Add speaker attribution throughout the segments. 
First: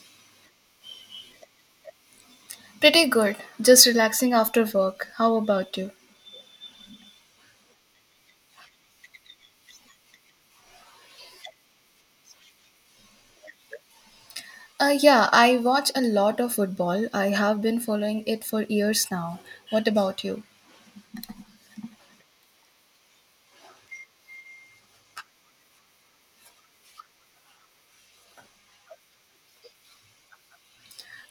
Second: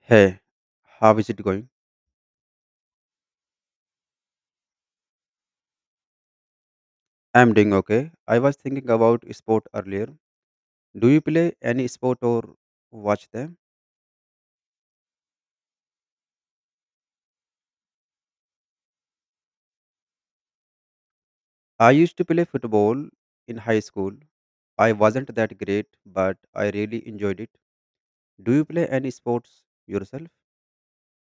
Speaker 1: Hey, how is it going?
Speaker 2: Pretty good. Just relaxing after work. How about you?
Speaker 1: I'm doing okay. I was thinking about sport earlier. Do you play any sport or watch them?
Speaker 2: Yeah, I watch a lot of football. I have been following it for years now. What about you?
Speaker 1: I used to play football in high school. I wasn't that great, but I really enjoyed it. Do you play any sports yourself?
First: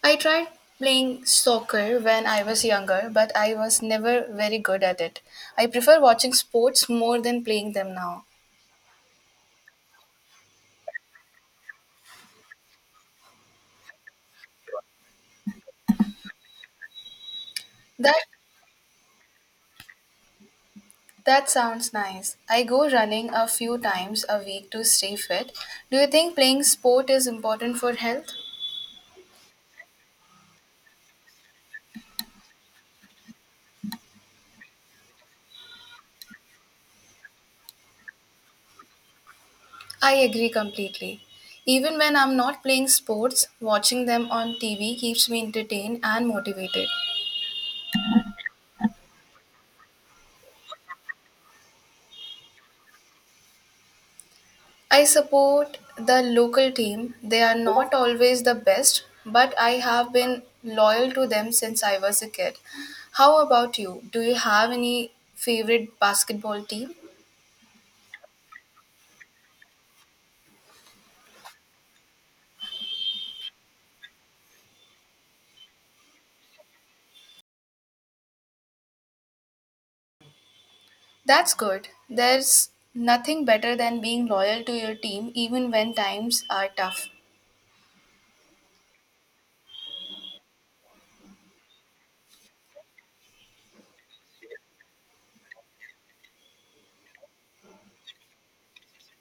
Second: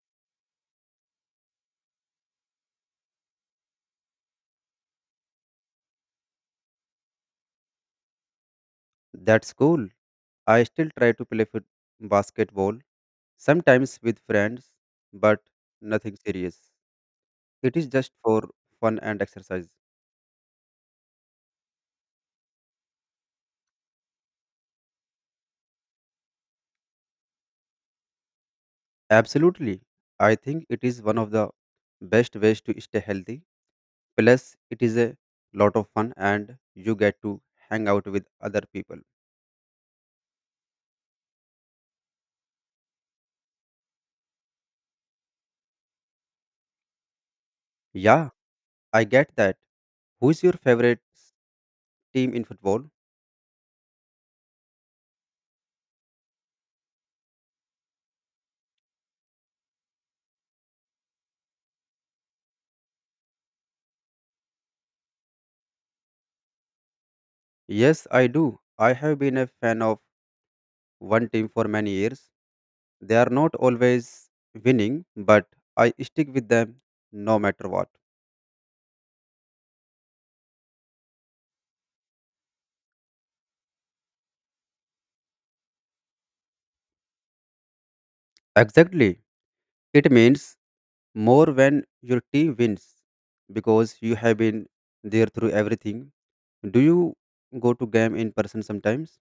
Speaker 2: I tried playing soccer when I was younger, but I was never very good at it. I prefer watching sports more than playing them now.
Speaker 1: That's cool. I still try to play basketball, sometimes with friends, but nothing serious. It is just
Speaker 2: That
Speaker 1: for fun and exercise.
Speaker 2: that sounds nice. I go running a few times a week to stay fit. Do you think playing sport is important for health?
Speaker 1: Absolutely. I think it is one of the best ways to stay healthy. Plus, it is a lot of fun and you get to hang out with other people.
Speaker 2: I agree completely. Even when I'm not playing sports, watching them on TV keeps me entertained and motivated.
Speaker 1: Yeah, I get that. Who is your favorite team in football?
Speaker 2: I support the local team. They are not always the best, but I have been loyal to them since I was a kid. How about you? Do you have any favorite basketball team?
Speaker 1: Yes, I do. I have been a fan of one team for many years. They are not always winning, but I stick with them no matter what.
Speaker 2: That's good. There's nothing better than being loyal to your team even when times are tough.
Speaker 1: Exactly. It means more when your team wins because you have been there through everything. Do you go to game in person sometimes?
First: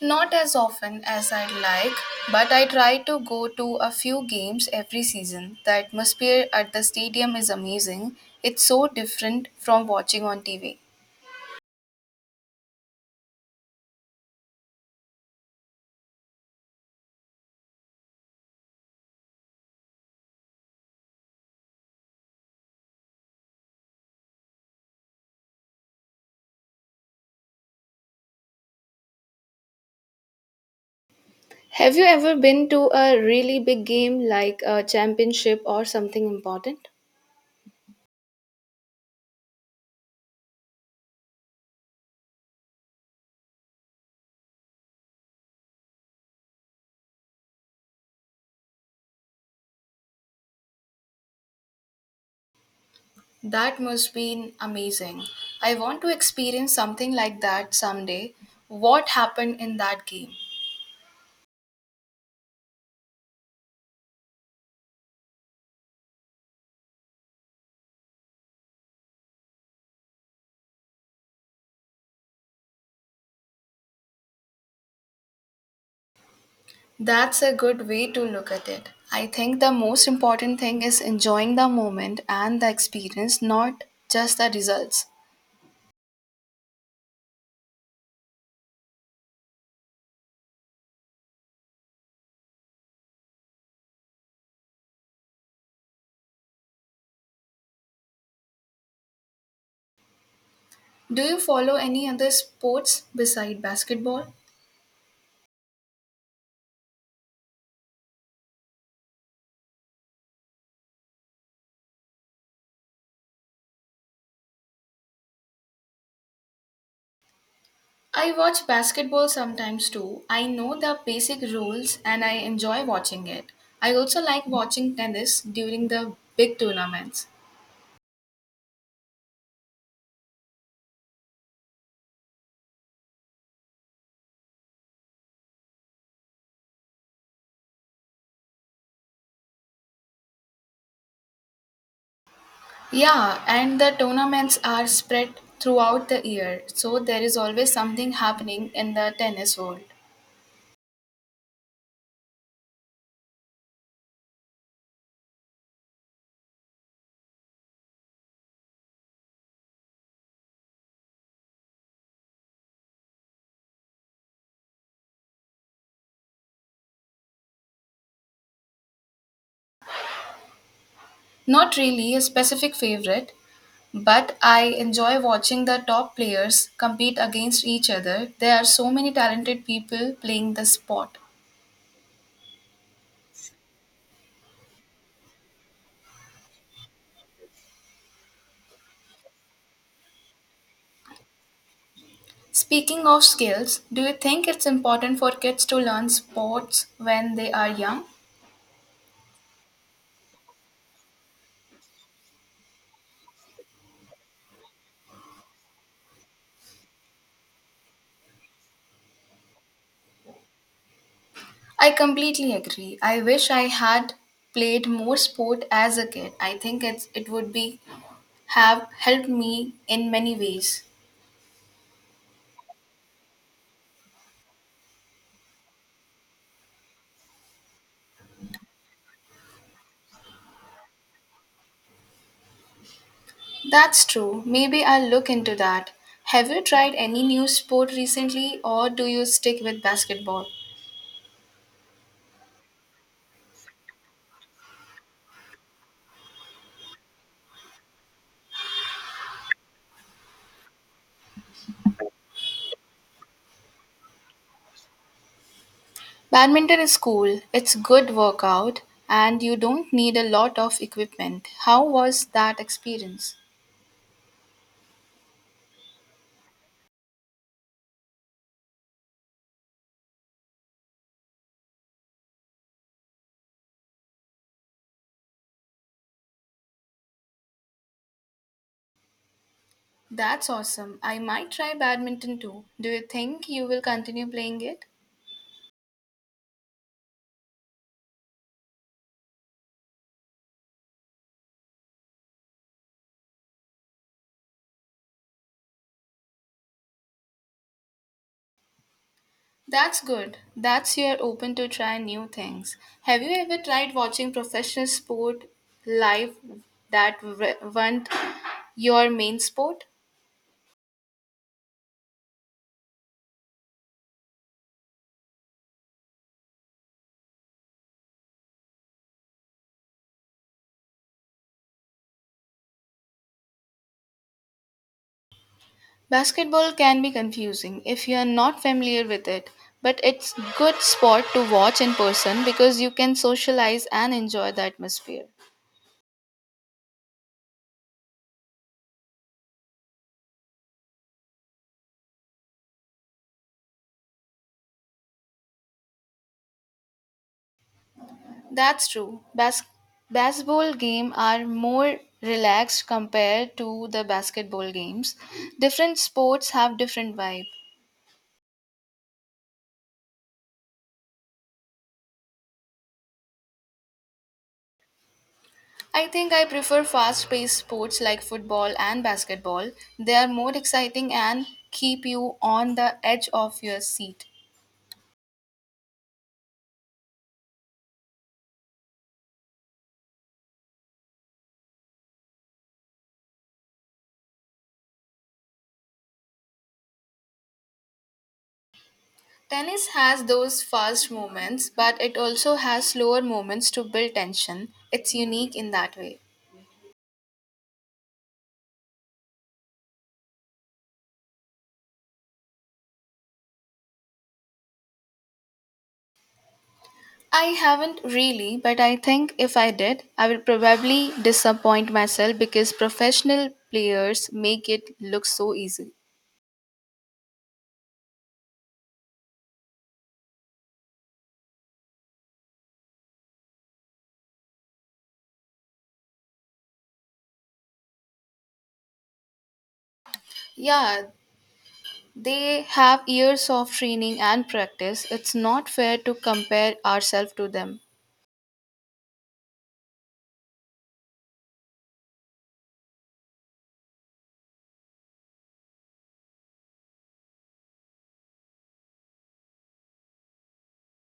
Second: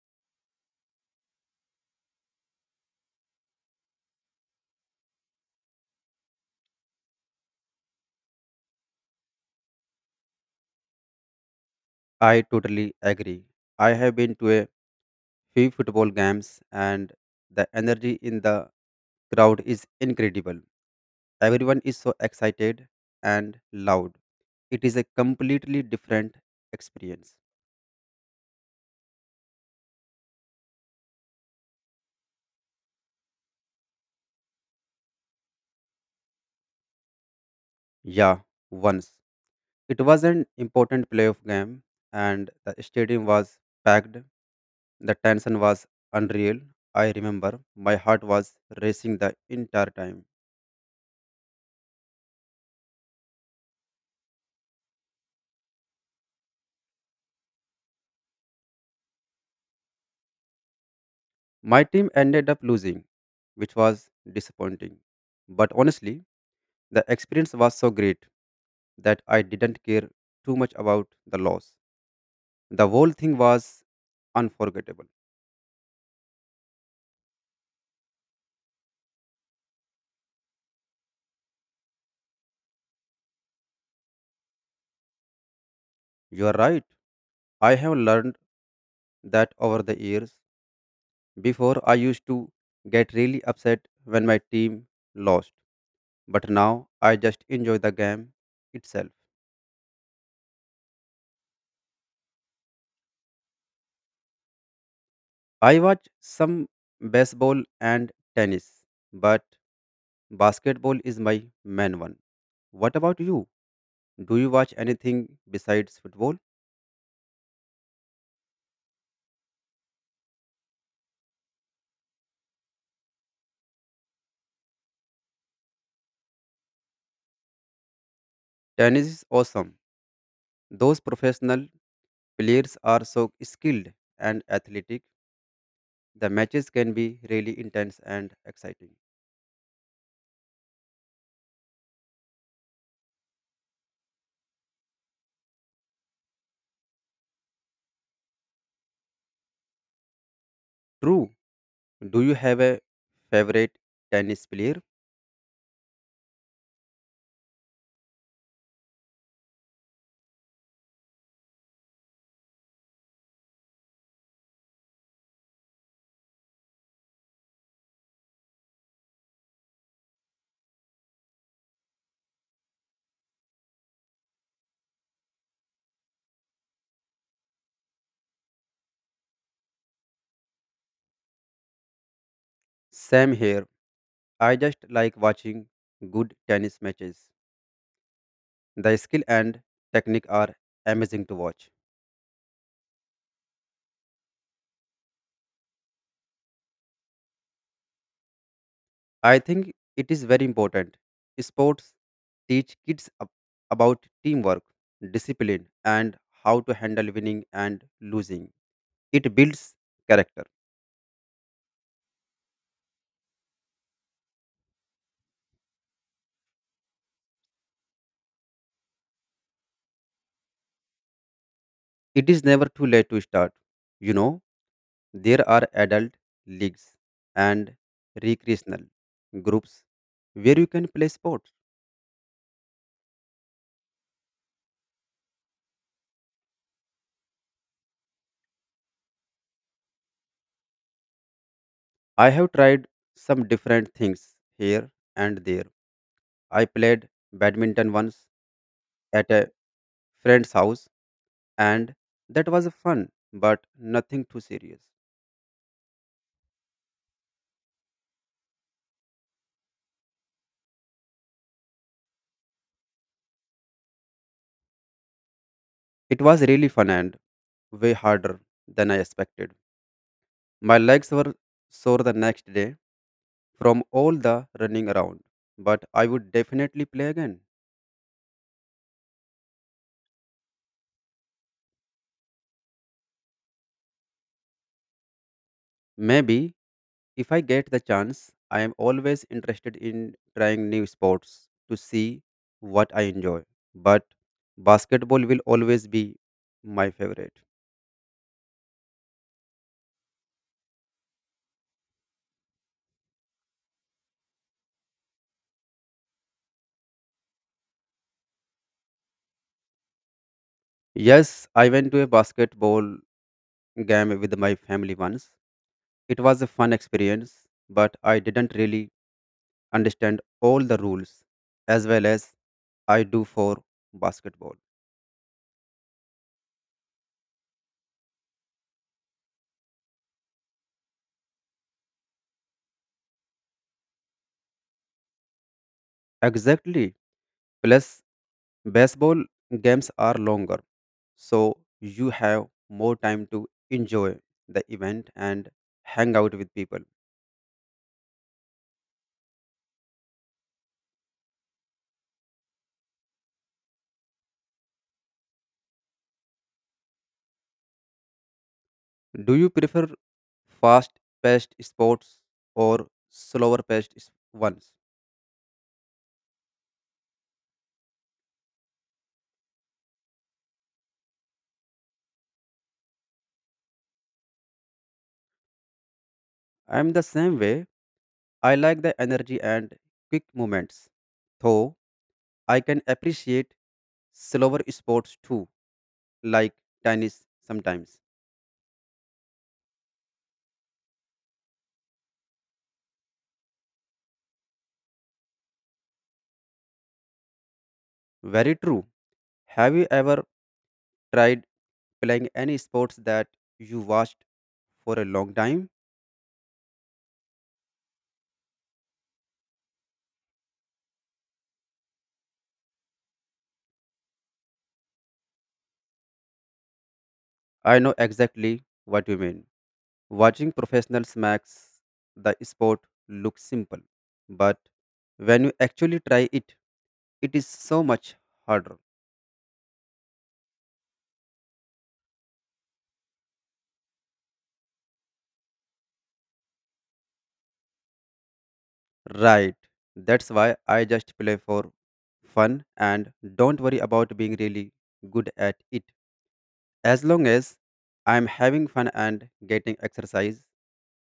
Speaker 2: Not as often as I'd like, but I try to go to a few games every season. The atmosphere at the stadium is amazing. It's so different from watching on TV.
Speaker 1: I totally agree. I have been to a few football games and the energy in the crowd is incredible. Everyone is so excited and loud. It is a completely different experience.
Speaker 2: Have you ever been to a really big game like a championship or something important?
Speaker 1: Yeah, once. It was an important playoff game, and the stadium was packed. The tension was unreal. I remember my heart was racing the entire time.
Speaker 2: That must be amazing. I want to experience something like that someday. What happened in that game?
Speaker 1: My team ended up losing, which was disappointing. But honestly, the experience was so great that I didn't care too much about the loss. The whole thing was unforgettable.
Speaker 2: That's a good way to look at it. I think the most important thing is enjoying the moment and the experience, not just the results.
Speaker 1: You are right. I have learned that over the years. I used to get really upset when my team lost, but now I just enjoy the game itself.
Speaker 2: Do you follow any other sports beside basketball?
Speaker 1: I watch some baseball and tennis, but basketball is my main one. What about you? Do you watch anything besides football?
Speaker 2: I watch basketball sometimes too. I know the basic rules and I enjoy watching it. I also like watching tennis during the big tournaments.
Speaker 1: Tennis is awesome. Those professional players are so skilled and athletic. The matches can be really intense and exciting.
Speaker 2: Yeah, and the tournaments are spread throughout the year, so there is always something happening in the tennis world.
Speaker 1: True. Do you have a favorite tennis player?
Speaker 2: Not really a specific favorite, but I enjoy watching the top players compete against each other. There are so many talented people playing the sport.
Speaker 1: Same here. I just like watching good tennis matches. The skill and technique are amazing to watch.
Speaker 2: Speaking of skills, do you think it's important for kids to learn sports when they are young?
Speaker 1: I think it is very important. Sports teach kids about teamwork, discipline, and how to handle winning and losing. It builds character.
Speaker 2: I completely agree. I wish I had played more sport as a kid. I think it would be have helped me in many ways.
Speaker 1: It is never too late to start. You know, there are adult leagues and recreational groups where you can play sports.
Speaker 2: That's true. Maybe I'll look into that. Have you tried any new sport recently or do you stick with basketball?
Speaker 1: I have tried some different things here and there. I played badminton once at a friend's house and that was fun but nothing too serious.
Speaker 2: Badminton is cool. It's good workout and you don't need a lot of equipment. How was that experience?
Speaker 1: It was really fun and way harder than I expected. My legs were sore the next day from all the running around. But I would definitely play again.
Speaker 2: That's awesome. I might try badminton too. Do you think you will continue playing it?
Speaker 1: Maybe if I get the chance, I am always interested in trying new sports to see what I enjoy. But basketball will always be my favorite.
Speaker 2: That's good. That's you're open to try new things. Have you ever tried watching professional sport live that weren't your main sport?
Speaker 1: Yes, I went to a basketball game with my family once. It was a fun experience, but I didn't really understand all the rules as well as I do for basketball.
Speaker 2: Basketball can be confusing if you are not familiar with it, but it's good sport to watch in person because you can socialize and enjoy the atmosphere.
Speaker 1: Exactly. Plus, baseball games are longer, so you have more time to enjoy the event and hang out with people.
Speaker 2: That's true. Basketball games are more relaxed compared to the basketball games. Different sports have different vibe.
Speaker 1: Do you prefer fast paced sports or slower paced ones?
Speaker 2: I think I prefer fast-paced sports like football and basketball. They are more exciting and keep you on the edge of your seat.
Speaker 1: I'm the same way. I like the energy and quick movements, though I can appreciate slower sports too, like tennis sometimes.
Speaker 2: Tennis has those fast moments, but it also has slower moments to build tension. It's unique in that way.
Speaker 1: Very true. Have you ever tried playing any sports that you watched for a long time.
Speaker 2: I haven't really, but I think if I did, I would probably disappoint myself because professional players make it look so easy.
Speaker 1: I know exactly what you mean. Watching professionals makes the sport look simple, but when you actually try it, it is so much harder.
Speaker 2: Yeah, they have years of training and practice. It's not fair to compare ourselves to them.
Speaker 1: Right. That's why I just play for fun and don't worry about being really good at it. As long as I'm having fun and getting exercise,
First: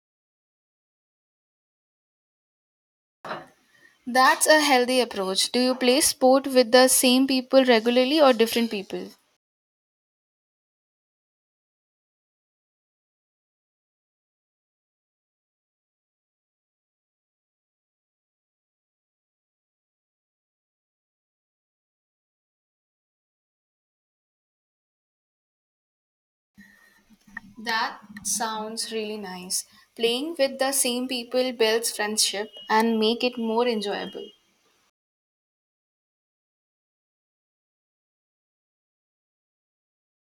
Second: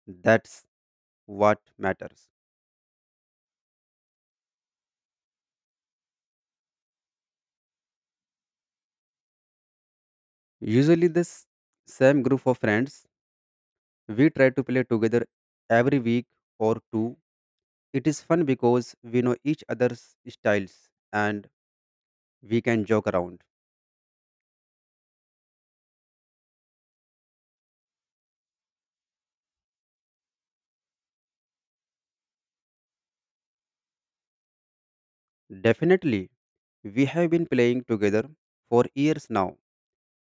Speaker 1: that's what matters.
Speaker 2: That's a healthy approach. Do you play sport with the same people regularly or different people?
Speaker 1: Usually, the same group of friends, we try to play together every week or two. It is fun because we know each other's styles and we can joke around.
Speaker 2: That sounds really nice. Playing with the same people builds friendship and make it more enjoyable.
Speaker 1: Definitely, we have been playing together for years now.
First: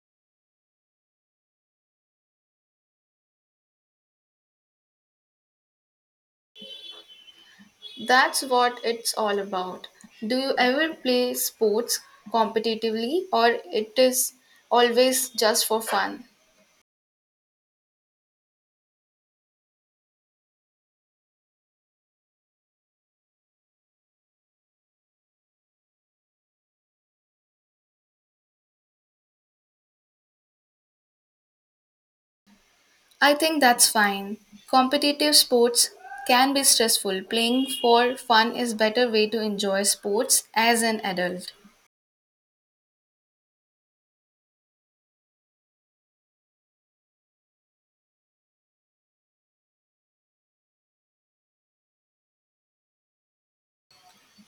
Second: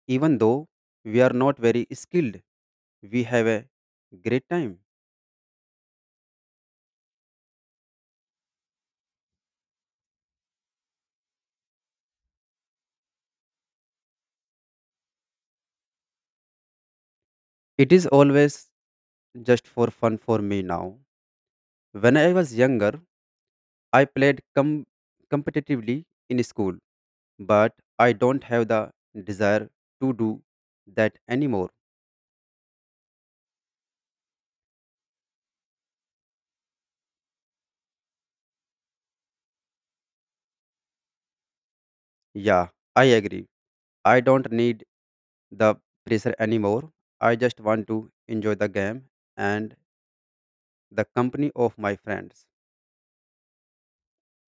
Speaker 1: Even though we are not very skilled, we have a great time.
Speaker 2: That's what it's all about. Do you ever play sports competitively or it is always just for fun?
Speaker 1: It is always just for fun for me now. When I was younger, I played competitively in school. But I don't have the desire to do that anymore.
Speaker 2: I think that's fine. Competitive sports can be stressful. Playing for fun is better way to enjoy sports as an adult.
Speaker 1: Yeah, I agree. I don't need the pressure anymore. I just want to enjoy the game and the company of my friends.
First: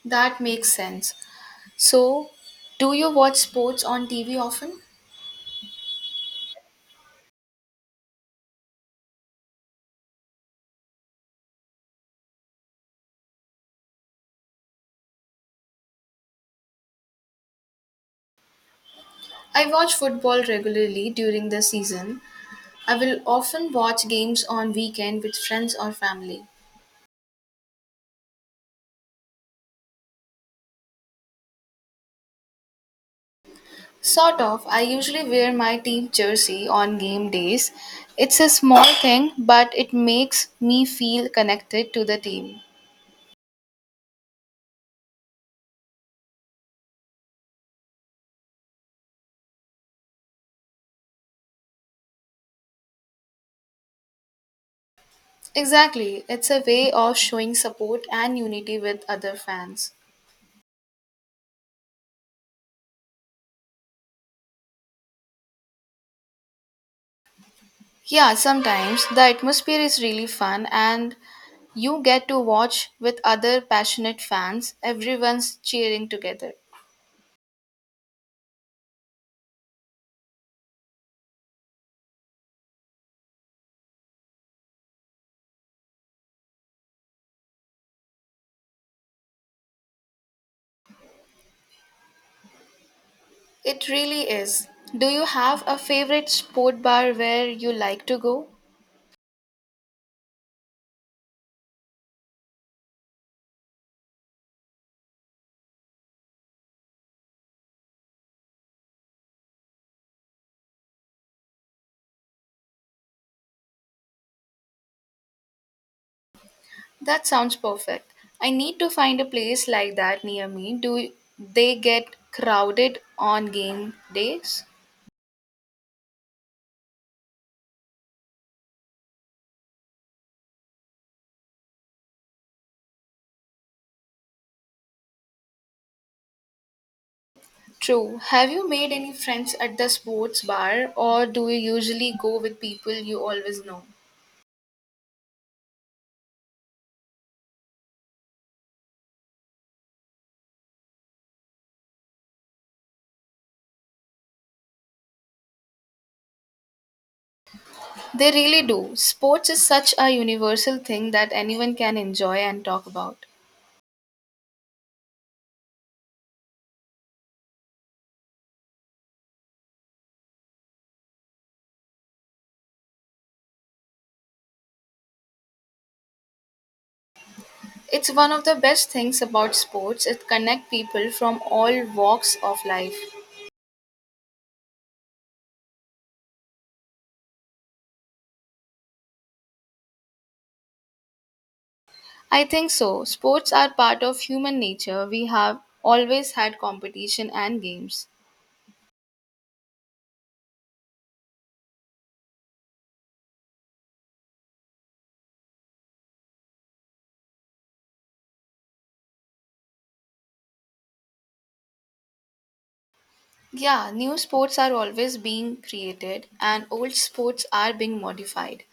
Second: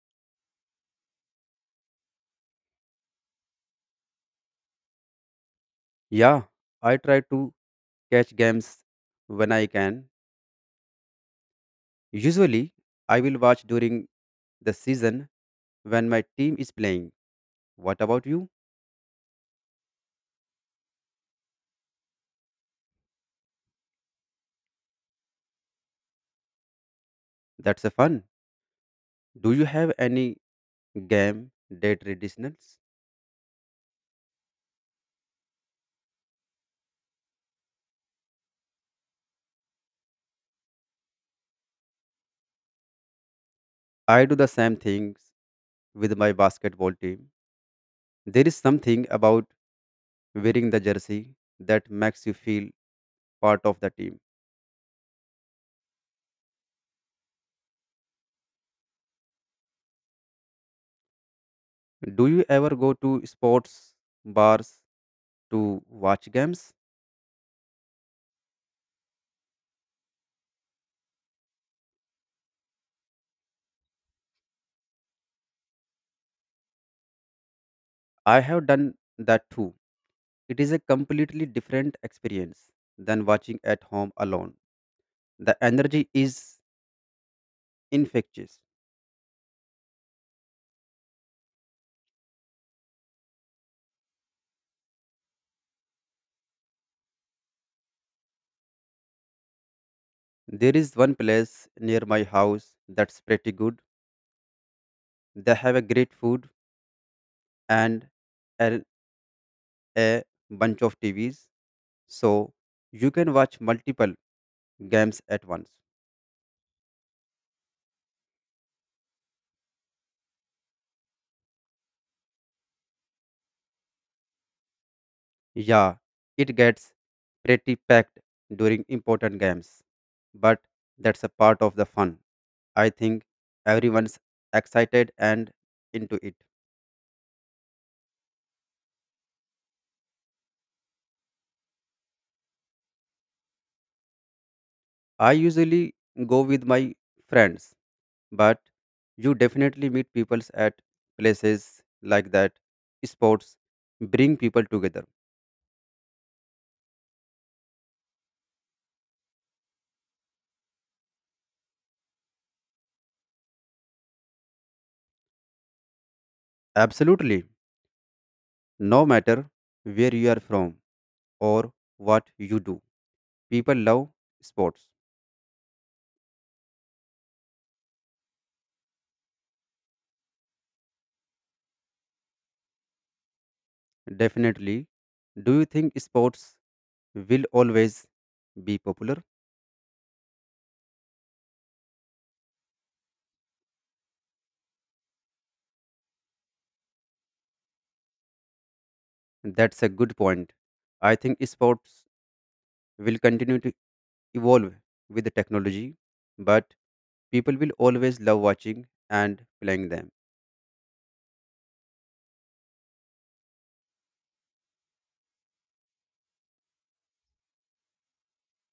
Speaker 2: That makes sense. So, do you watch sports on TV often?
Speaker 1: Yeah, I try to catch games when I can. Usually, I will watch during the season when my team is playing. What about you?
Speaker 2: I watch football regularly during the season. I will often watch games on weekend with friends or family.
Speaker 1: That's a fun. Do you have any game day traditionals?
Speaker 2: Sort of, I usually wear my team jersey on game days. It's a small thing, but it makes me feel connected to the team.
Speaker 1: I do the same things with my basketball team. There is something about wearing the jersey that makes you feel part of the team.
Speaker 2: Exactly, it's a way of showing support and unity with other fans.
Speaker 1: Do you ever go to sports bars to watch games?
Speaker 2: Yeah, sometimes the atmosphere is really fun and you get to watch with other passionate fans. Everyone's cheering together.
Speaker 1: I have done that too. It is a completely different experience than watching at home alone. The energy is infectious.
Speaker 2: It really is. Do you have a favorite sport bar where you like to go?
Speaker 1: There is one place near my house that's pretty good. They have a great food and a, a bunch of TVs so you can watch multiple games at once.
Speaker 2: That sounds perfect. I need to find a place like that near me. Do they get crowded on game days?
Speaker 1: Yeah, it gets pretty packed during important games, but that's a part of the fun. I think everyone's excited and into it.
Speaker 2: True. Have you made any friends at the sports bar or do you usually go with people you always know?
Speaker 1: I usually go with my friends, but you definitely meet people at places like that. Sports bring people together.
Speaker 2: They really do. Sports is such a universal thing that anyone can enjoy and talk about.
Speaker 1: Absolutely, no matter where you are from or what you do. People love sports,
Speaker 2: It's one of the best things about sports, it connects people from all walks of life.
Speaker 1: definitely. Do you think sports will always be popular?
Speaker 2: I think so. Sports are part of human nature. We have always had competition and games.
Speaker 1: That's a good point. I think sports will continue to evolve with the technology, but people will always love watching and playing them.
Speaker 2: Yeah, new sports are always being created and old sports are being modified.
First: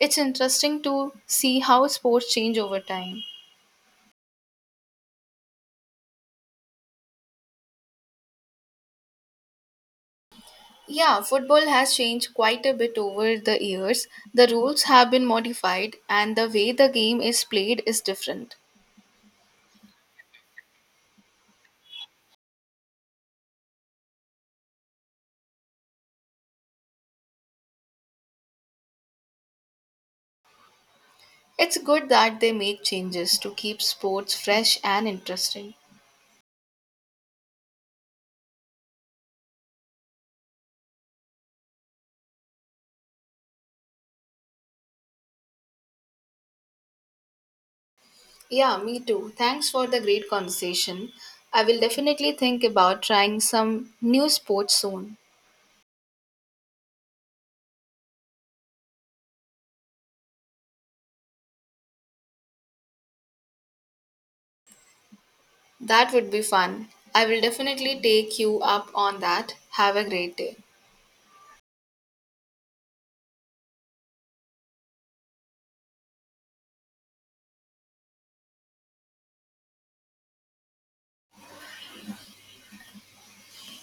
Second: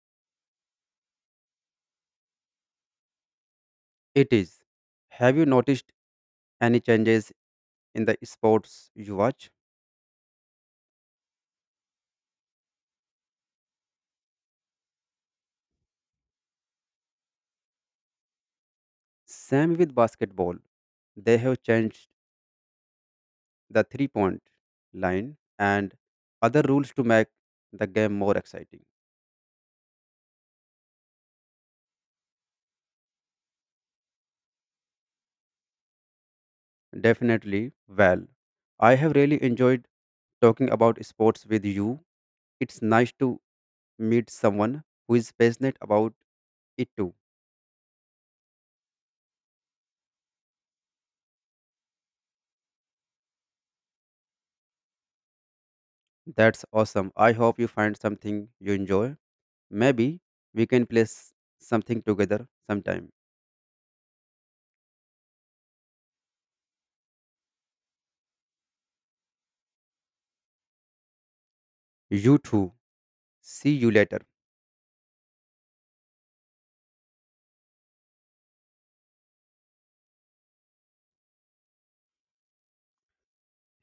Speaker 2: It's interesting to see how sports change over time.
Speaker 1: It is. Have you noticed any changes in the sports you watch?
Speaker 2: Yeah, football has changed quite a bit over the years. The rules have been modified and the way the game is played is different.
Speaker 1: Same with basketball. They have changed the three point line and other rules to make the game more exciting.
Speaker 2: It's good that they make changes to keep sports fresh and interesting.
Speaker 1: Definitely. Well, I have really enjoyed talking about sports with you. It's nice to meet someone who is passionate about it too.
Speaker 2: Yeah, me too. Thanks for the great conversation. I will definitely think about trying some new sports soon.
Speaker 1: That's awesome. I hope you find something you enjoy. Maybe we can play something together sometime.
Speaker 2: That would be fun. I will definitely take you up on that. Have a great day.
Speaker 1: You too. See you later.